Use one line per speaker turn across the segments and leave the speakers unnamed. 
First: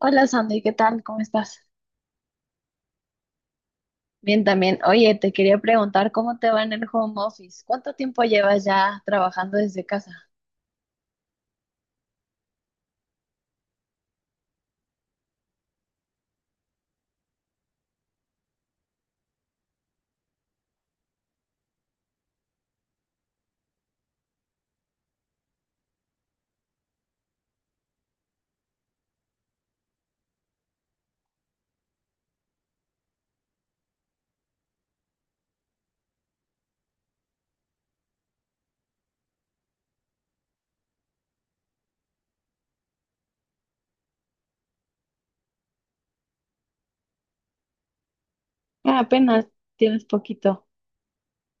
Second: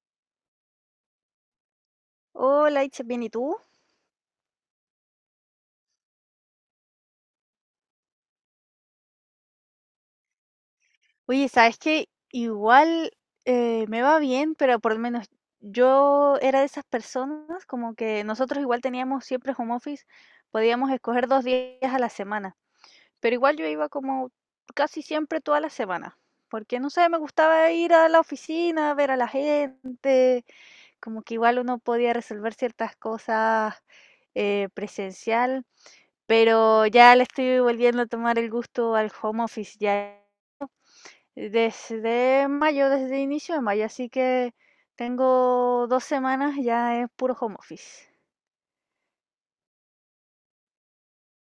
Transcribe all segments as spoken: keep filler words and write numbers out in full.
Hola Sandy, ¿qué tal? ¿Cómo estás?
Hola, Itche, bien, ¿y tú?
Bien, también. Oye, te quería preguntar cómo te va en el home office. ¿Cuánto tiempo llevas ya trabajando desde casa?
Oye, ¿sabes qué? Igual eh, me va bien, pero por lo menos yo era de esas personas, como que nosotros igual teníamos siempre home office, podíamos escoger dos días a la semana, pero igual yo iba como casi siempre toda la semana, porque no sé, me gustaba ir a la oficina, ver a la gente, como que igual uno podía resolver ciertas cosas eh, presencial, pero ya le estoy volviendo a tomar el gusto al home office, ya. Desde mayo, desde inicio de mayo, así que tengo dos semanas, ya es puro home office.
Ah, apenas tienes poquito.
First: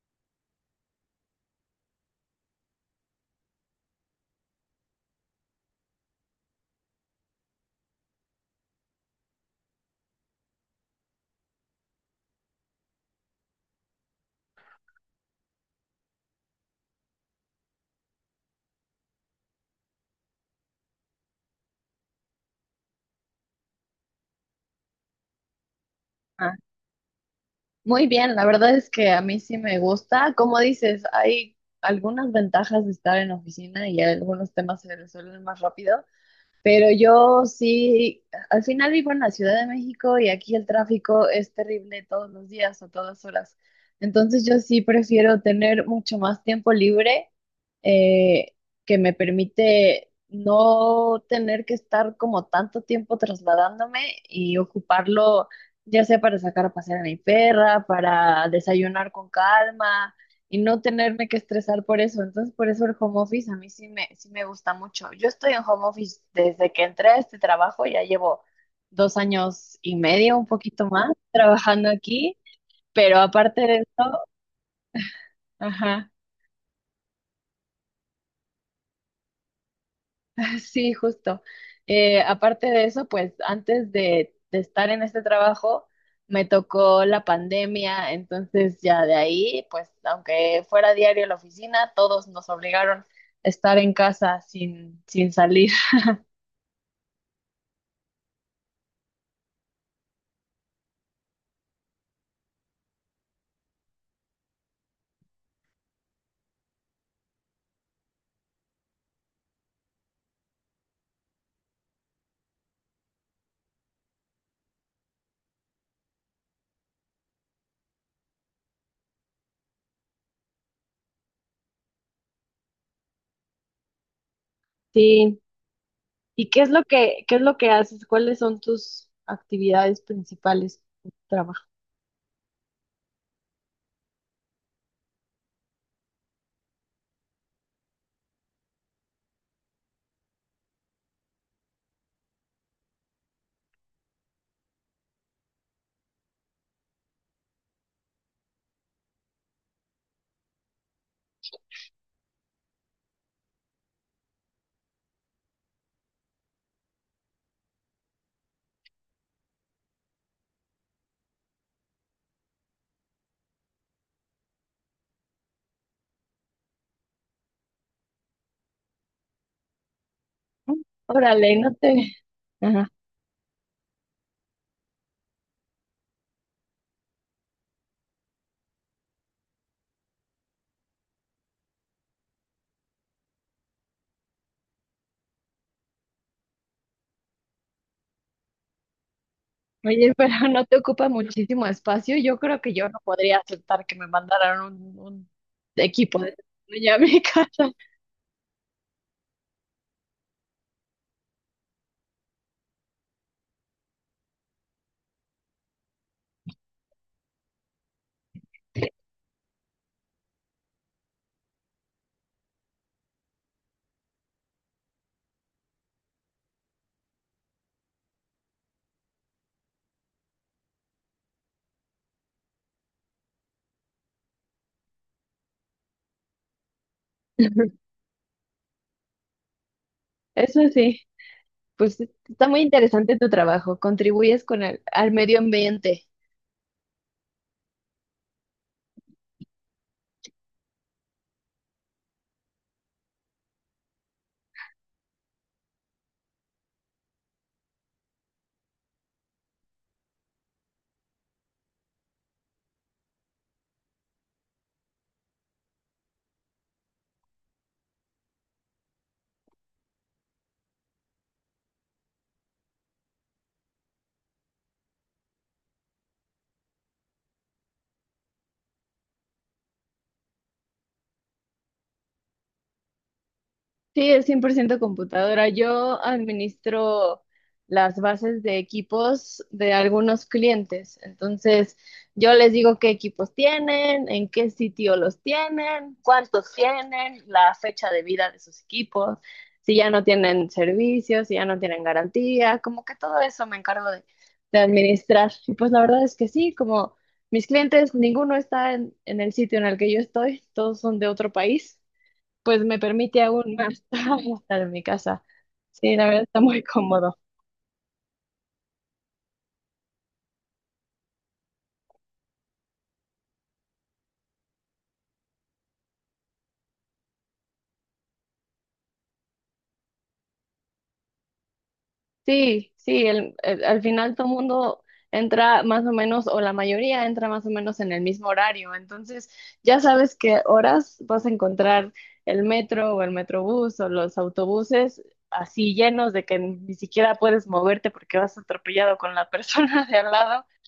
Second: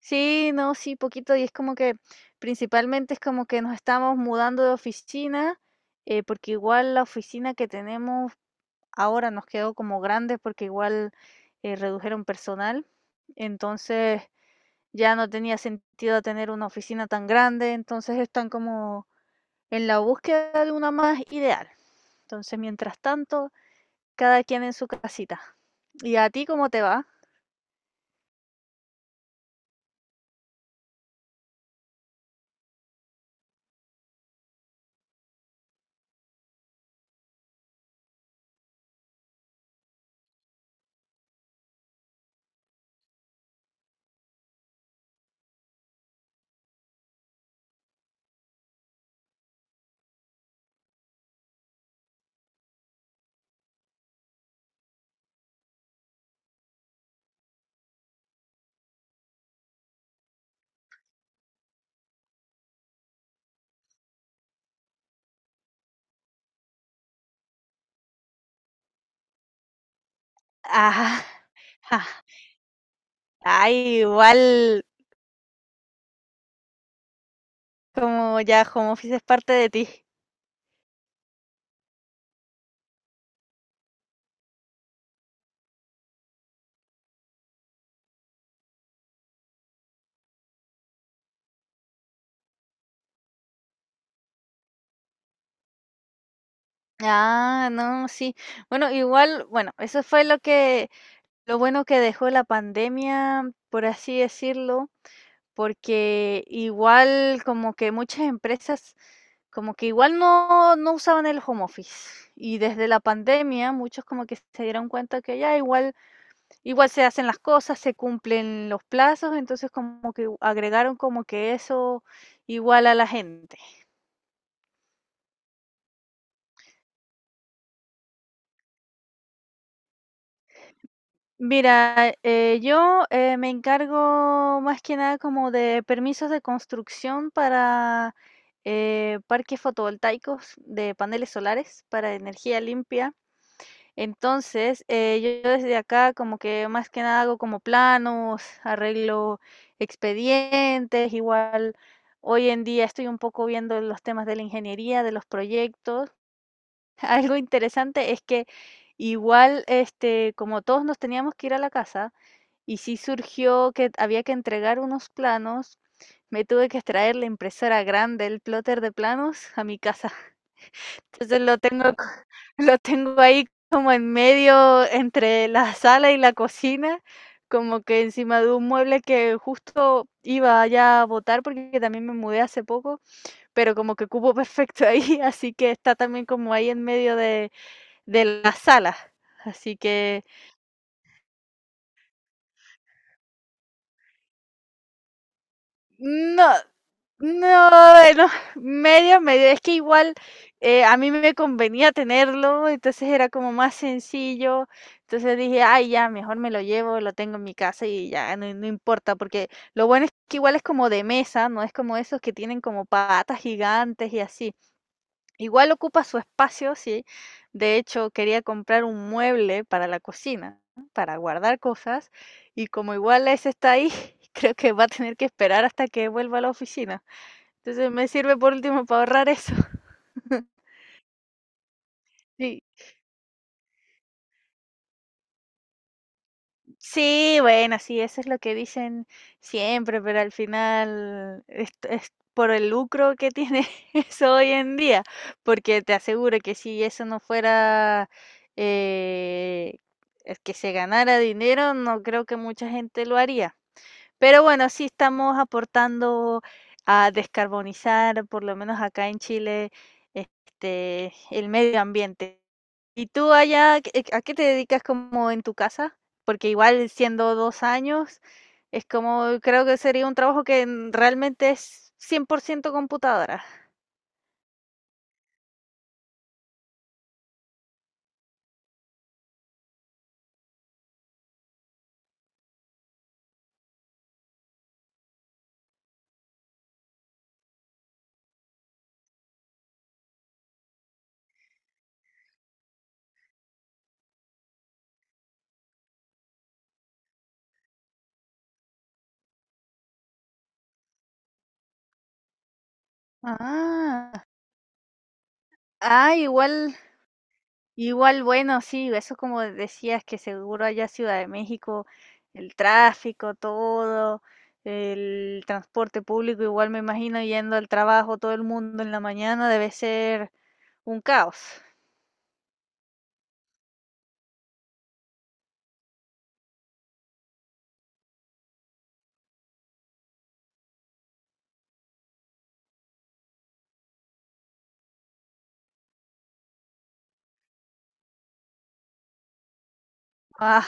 Sí, no, sí, poquito, y es como que principalmente es como que nos estamos mudando de oficina, eh, porque igual la oficina que tenemos ahora nos quedó como grande porque igual, eh, redujeron personal. Entonces, ya no tenía sentido tener una oficina tan grande, entonces están como en la búsqueda de una más ideal. Entonces, mientras tanto, cada quien en su casita. ¿Y a ti
Ah,
cómo te va?
muy bien, la verdad es que a mí sí me gusta. Como dices, hay algunas ventajas de estar en oficina y algunos temas se resuelven más rápido, pero yo sí, al final vivo en la Ciudad de México y aquí el tráfico es terrible todos los días o todas horas. Entonces yo sí prefiero tener mucho más tiempo libre eh, que me permite no tener que estar como tanto tiempo trasladándome y ocuparlo ya sea para sacar a pasear a mi perra, para desayunar con calma y no tenerme que estresar por eso. Entonces, por eso el home office a mí sí me, sí me gusta mucho. Yo estoy en home office desde que entré a este trabajo, ya llevo dos años y medio, un poquito más,
Ah,
trabajando
ah,
aquí, pero aparte
ah,
de eso,
igual,
ajá,
como ya home office es parte de ti.
sí, justo. Eh, aparte de eso, pues antes de, de estar en este trabajo, me tocó la pandemia, entonces ya de ahí, pues aunque fuera diario a la oficina, todos nos obligaron a estar en casa sin, sin salir.
Ah, no, sí. Bueno, igual, bueno, eso fue lo que, lo bueno que dejó la pandemia, por así decirlo, porque igual como que muchas empresas como que igual no, no usaban el home office. Y desde la pandemia muchos como que se dieron cuenta que ya igual, igual se hacen las cosas, se cumplen los plazos, entonces como que agregaron como que eso igual a la gente.
Sí. ¿Y qué es lo que, qué es lo que haces? ¿Cuáles son tus actividades principales en tu trabajo?
Mira, eh, yo eh, me encargo más que nada como de permisos de construcción para eh, parques fotovoltaicos de paneles solares para energía limpia. Entonces, eh, yo desde acá como que más que nada hago como planos, arreglo expedientes, igual hoy en día estoy un poco viendo los temas de la ingeniería, de los proyectos. Algo interesante es que igual, este, como todos nos teníamos que ir a la casa y sí surgió que había que entregar unos planos, me tuve que extraer la impresora grande, el plotter de planos a mi casa.
Mm,
Entonces
órale,
lo
no
tengo, c-
te...
lo
Ajá.
tengo ahí como en medio entre la sala y la cocina, como que encima de un mueble que justo iba ya a botar porque también me mudé hace poco, pero como que cupo perfecto ahí, así que está también como ahí en medio de, de la sala. Así
Oye,
que
pero no te ocupa muchísimo espacio. Yo creo que yo no podría aceptar que me mandaran un, un equipo de
no.
tecnología a mi
No,
casa.
bueno, medio, medio. Es que igual eh, a mí me convenía tenerlo, entonces era como más sencillo. Entonces dije, ay, ya, mejor me lo llevo, lo tengo en mi casa y ya, no, no importa, porque lo bueno es que igual es como de mesa, no es como esos que tienen como patas gigantes y así. Igual ocupa su espacio, sí. De hecho, quería comprar un mueble para la cocina, ¿no? Para guardar cosas, y como igual ese está ahí, creo que va a tener que esperar hasta que vuelva a la oficina. Entonces me sirve por último para ahorrar eso.
Eso sí, pues está
Sí,
muy interesante tu trabajo. Contribuyes con el, al medio ambiente.
sí, bueno, sí, eso es lo que dicen siempre, pero al final es, es por el lucro que tiene eso hoy en día, porque te aseguro que si eso no fuera eh, es que se ganara dinero, no creo que mucha gente lo haría. Pero bueno, sí estamos aportando a descarbonizar, por lo menos acá en Chile, este, el medio ambiente. ¿Y tú allá, qué- a qué te dedicas como en tu casa? Porque igual siendo dos años, es como, creo que sería un trabajo que en- realmente es cien por ciento computadora.
Sí, es cien por ciento computadora. Yo administro las bases de equipos de algunos clientes. Entonces, yo les digo qué equipos tienen, en qué sitio los tienen, cuántos tienen, la fecha de vida de sus equipos, si ya no tienen servicios, si ya no tienen garantía, como que todo eso me encargo de, de administrar. Y pues la verdad es que sí, como mis clientes, ninguno está en en el sitio en el que yo estoy, todos son de otro país, pues me permite aún más
Ah,
estar en mi casa. Sí, la
ah,
verdad está muy
igual.
cómodo.
Igual, bueno, sí, eso como decías que seguro allá Ciudad de México, el tráfico, todo, el transporte público, igual me imagino yendo al trabajo todo el mundo en la mañana debe ser un caos.
Sí, sí, el- el- al final todo el mundo entra más o menos, o la mayoría entra más o menos en el mismo horario, entonces ya sabes qué horas vas a encontrar el metro o el metrobús o los autobuses así llenos de que ni siquiera puedes moverte porque vas atropellado con la persona de al lado.
Ah,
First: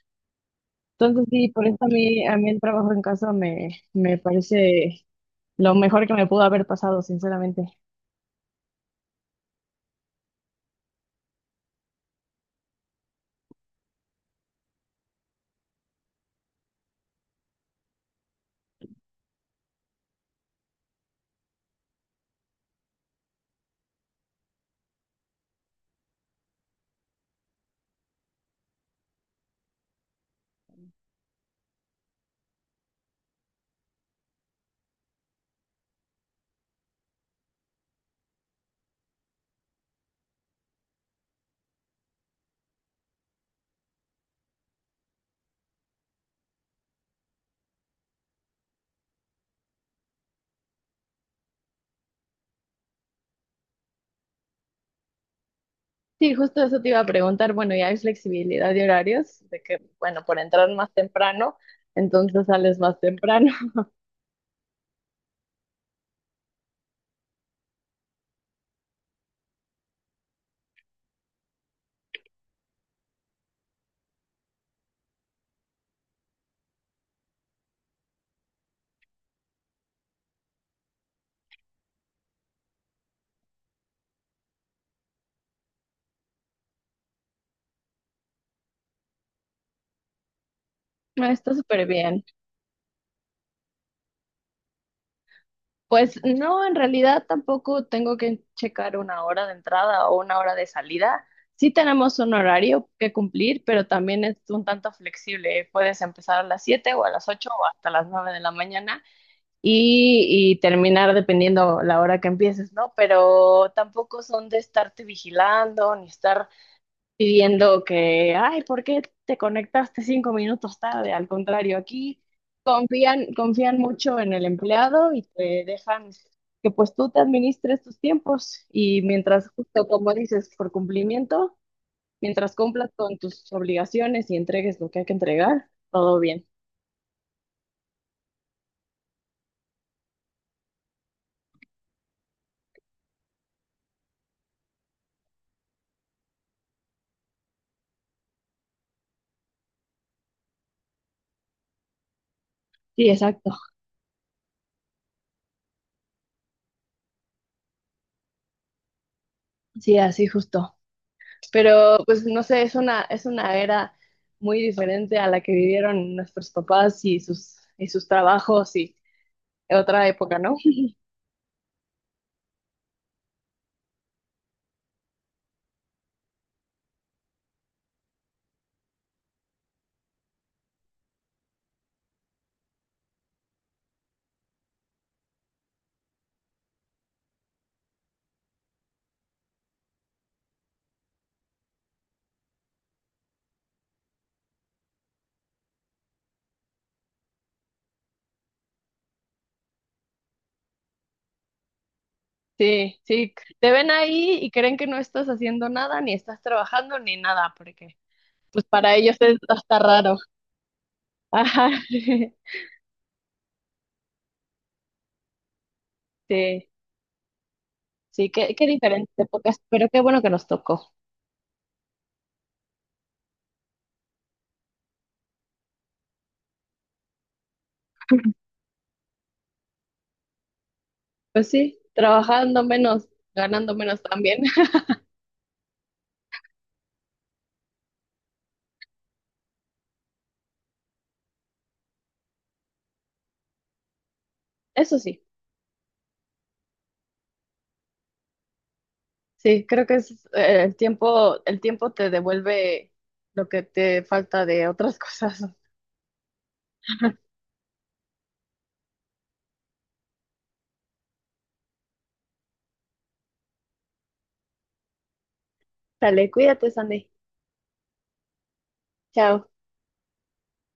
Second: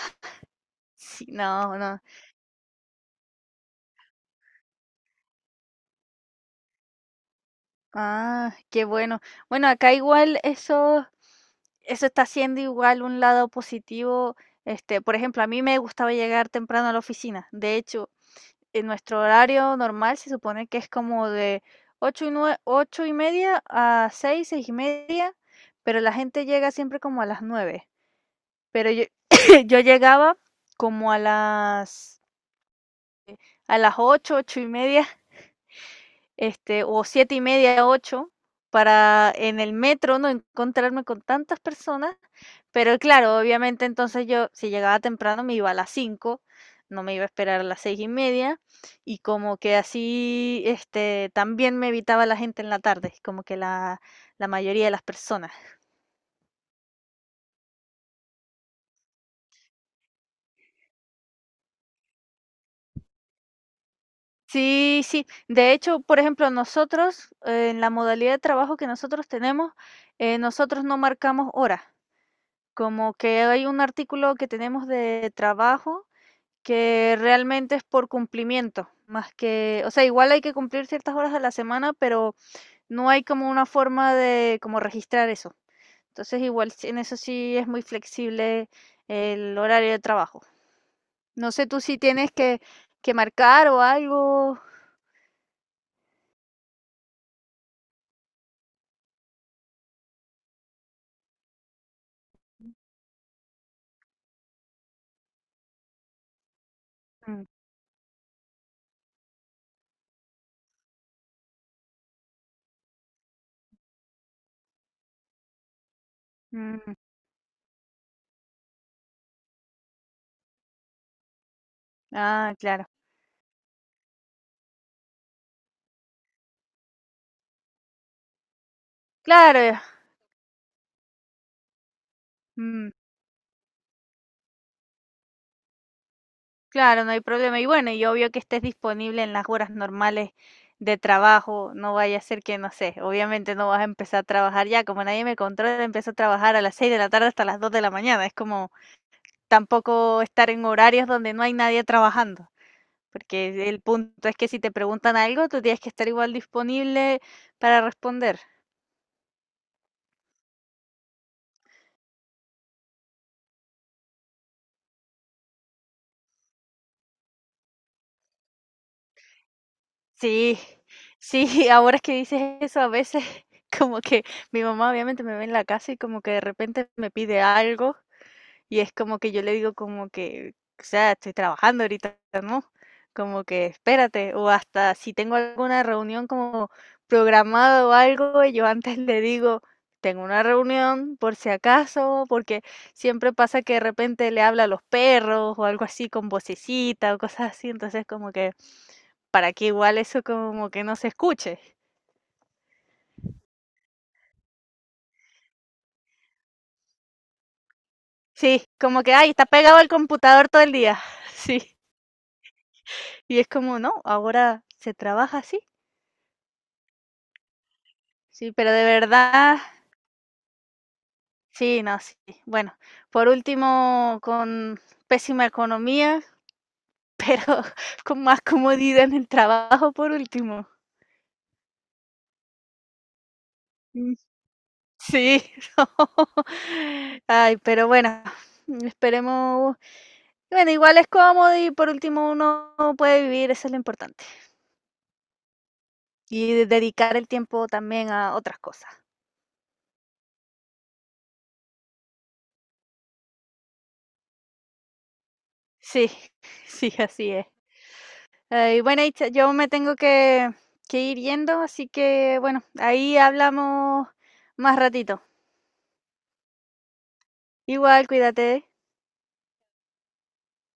Entonces
sí,
sí, por eso
no,
a
no.
mí, a mí el trabajo en casa me, me parece lo mejor que me pudo haber pasado, sinceramente.
Ah, qué bueno. Bueno, acá igual eso eso está siendo igual un lado positivo. Este, por ejemplo, a mí me gustaba llegar temprano a la oficina. De hecho, en nuestro horario normal se supone que es como de ocho y, nue- ocho y media a seis, seis y media, pero la gente llega siempre como a las nueve. Pero yo, yo llegaba como a las, a las ocho, ocho y media, este, o siete y media, ocho, para en el metro no encontrarme con tantas personas. Pero claro, obviamente entonces yo, si llegaba temprano, me iba a las cinco, no me iba a esperar a las seis y media, y como que así, este, también me evitaba la gente en la tarde, como que la, la mayoría de las personas.
Sí, justo eso te iba a preguntar. Bueno, ya hay flexibilidad de horarios, de que, bueno, por entrar más temprano, entonces sales más temprano.
Sí, sí. De hecho, por ejemplo, nosotros, eh, en la modalidad de trabajo que nosotros tenemos, eh, nosotros no marcamos horas. Como que hay un artículo que tenemos de trabajo que realmente es por cumplimiento, más que, o sea, igual hay que cumplir ciertas horas a la semana, pero no hay como una forma de como registrar eso. Entonces, igual sí- en eso sí es muy flexible el horario de trabajo.
Ah,
No
está
sé tú
súper
si
bien.
tienes que, que marcar o algo.
Pues no, en realidad tampoco tengo que checar una hora de entrada o una hora de salida. Sí tenemos un horario que cumplir, pero también es un tanto flexible. Puedes empezar a las siete o a las
Mm,
ocho o hasta las nueve de la mañana y, y terminar dependiendo la hora que empieces, ¿no? Pero tampoco son de estarte vigilando ni estar
mm.
pidiendo que, ay, ¿por qué te conectaste cinco minutos tarde? Al contrario, aquí
Ah, claro.
confían, confían mucho en el empleado y te dejan que pues tú te administres tus tiempos y mientras,
Claro. Eh,
justo como dices, por cumplimiento, mientras cumplas
mm.
con tus obligaciones y entregues lo que hay que entregar, todo bien.
Claro, no hay problema. Y bueno, y obvio que estés disponible en las horas normales de trabajo. No vaya a ser que, no sé, obviamente no vas a empezar a trabajar ya. Como nadie me controla, empiezo a trabajar a las seis de la tarde hasta las dos de la mañana. Es como tampoco estar en horarios donde no hay nadie trabajando.
Sí, exacto.
Porque el punto es que si te preguntan algo, tú tienes que estar igual disponible para responder.
Sí, así justo. Pero pues no sé, es una, es una era muy diferente a la que vivieron nuestros papás y sus, y sus trabajos y otra época, ¿no?
Sí, sí, ahora es que dices eso a veces, como que mi mamá obviamente me ve en la casa y como que de repente me pide algo. Y es como que yo le digo como que, o sea, estoy trabajando ahorita, ¿no? Como que espérate, o hasta si tengo alguna reunión como programada o algo, yo antes le digo, tengo una reunión por si acaso, porque siempre pasa que de repente le habla a los perros o algo así con vocecita o cosas así, entonces como que para que igual eso como que no se escuche.
Sí, sí, te ven ahí y creen que no estás haciendo nada, ni estás trabajando, ni nada, porque
Sí,
pues para
como que,
ellos
ay,
es
está pegado
hasta
al
raro.
computador todo el día.
Ajá,
Sí, y es como, no, ahora se trabaja así.
sí, sí,
Sí,
qué, qué
pero de
diferentes épocas,
verdad,
pero qué bueno que nos tocó.
sí, no, sí. Bueno, por último, con pésima economía, con más comodidad en el trabajo, por último.
Pues sí, trabajando menos, ganando menos
Mm.
también.
Sí, no. Ay, pero bueno, esperemos. Bueno, igual es cómodo y por último uno puede vivir, eso es lo importante.
Eso sí,
Y de- dedicar el tiempo también a otras cosas.
sí, creo que es eh, el tiempo, el tiempo te devuelve lo que te falta de otras cosas.
Sí, sí, así es. Eh, y bueno, Itza, yo me tengo que, que ir yendo, así que bueno, ahí hablamos más ratito.
Dale, cuídate, Sandy.
Igual, cuídate.
Chao.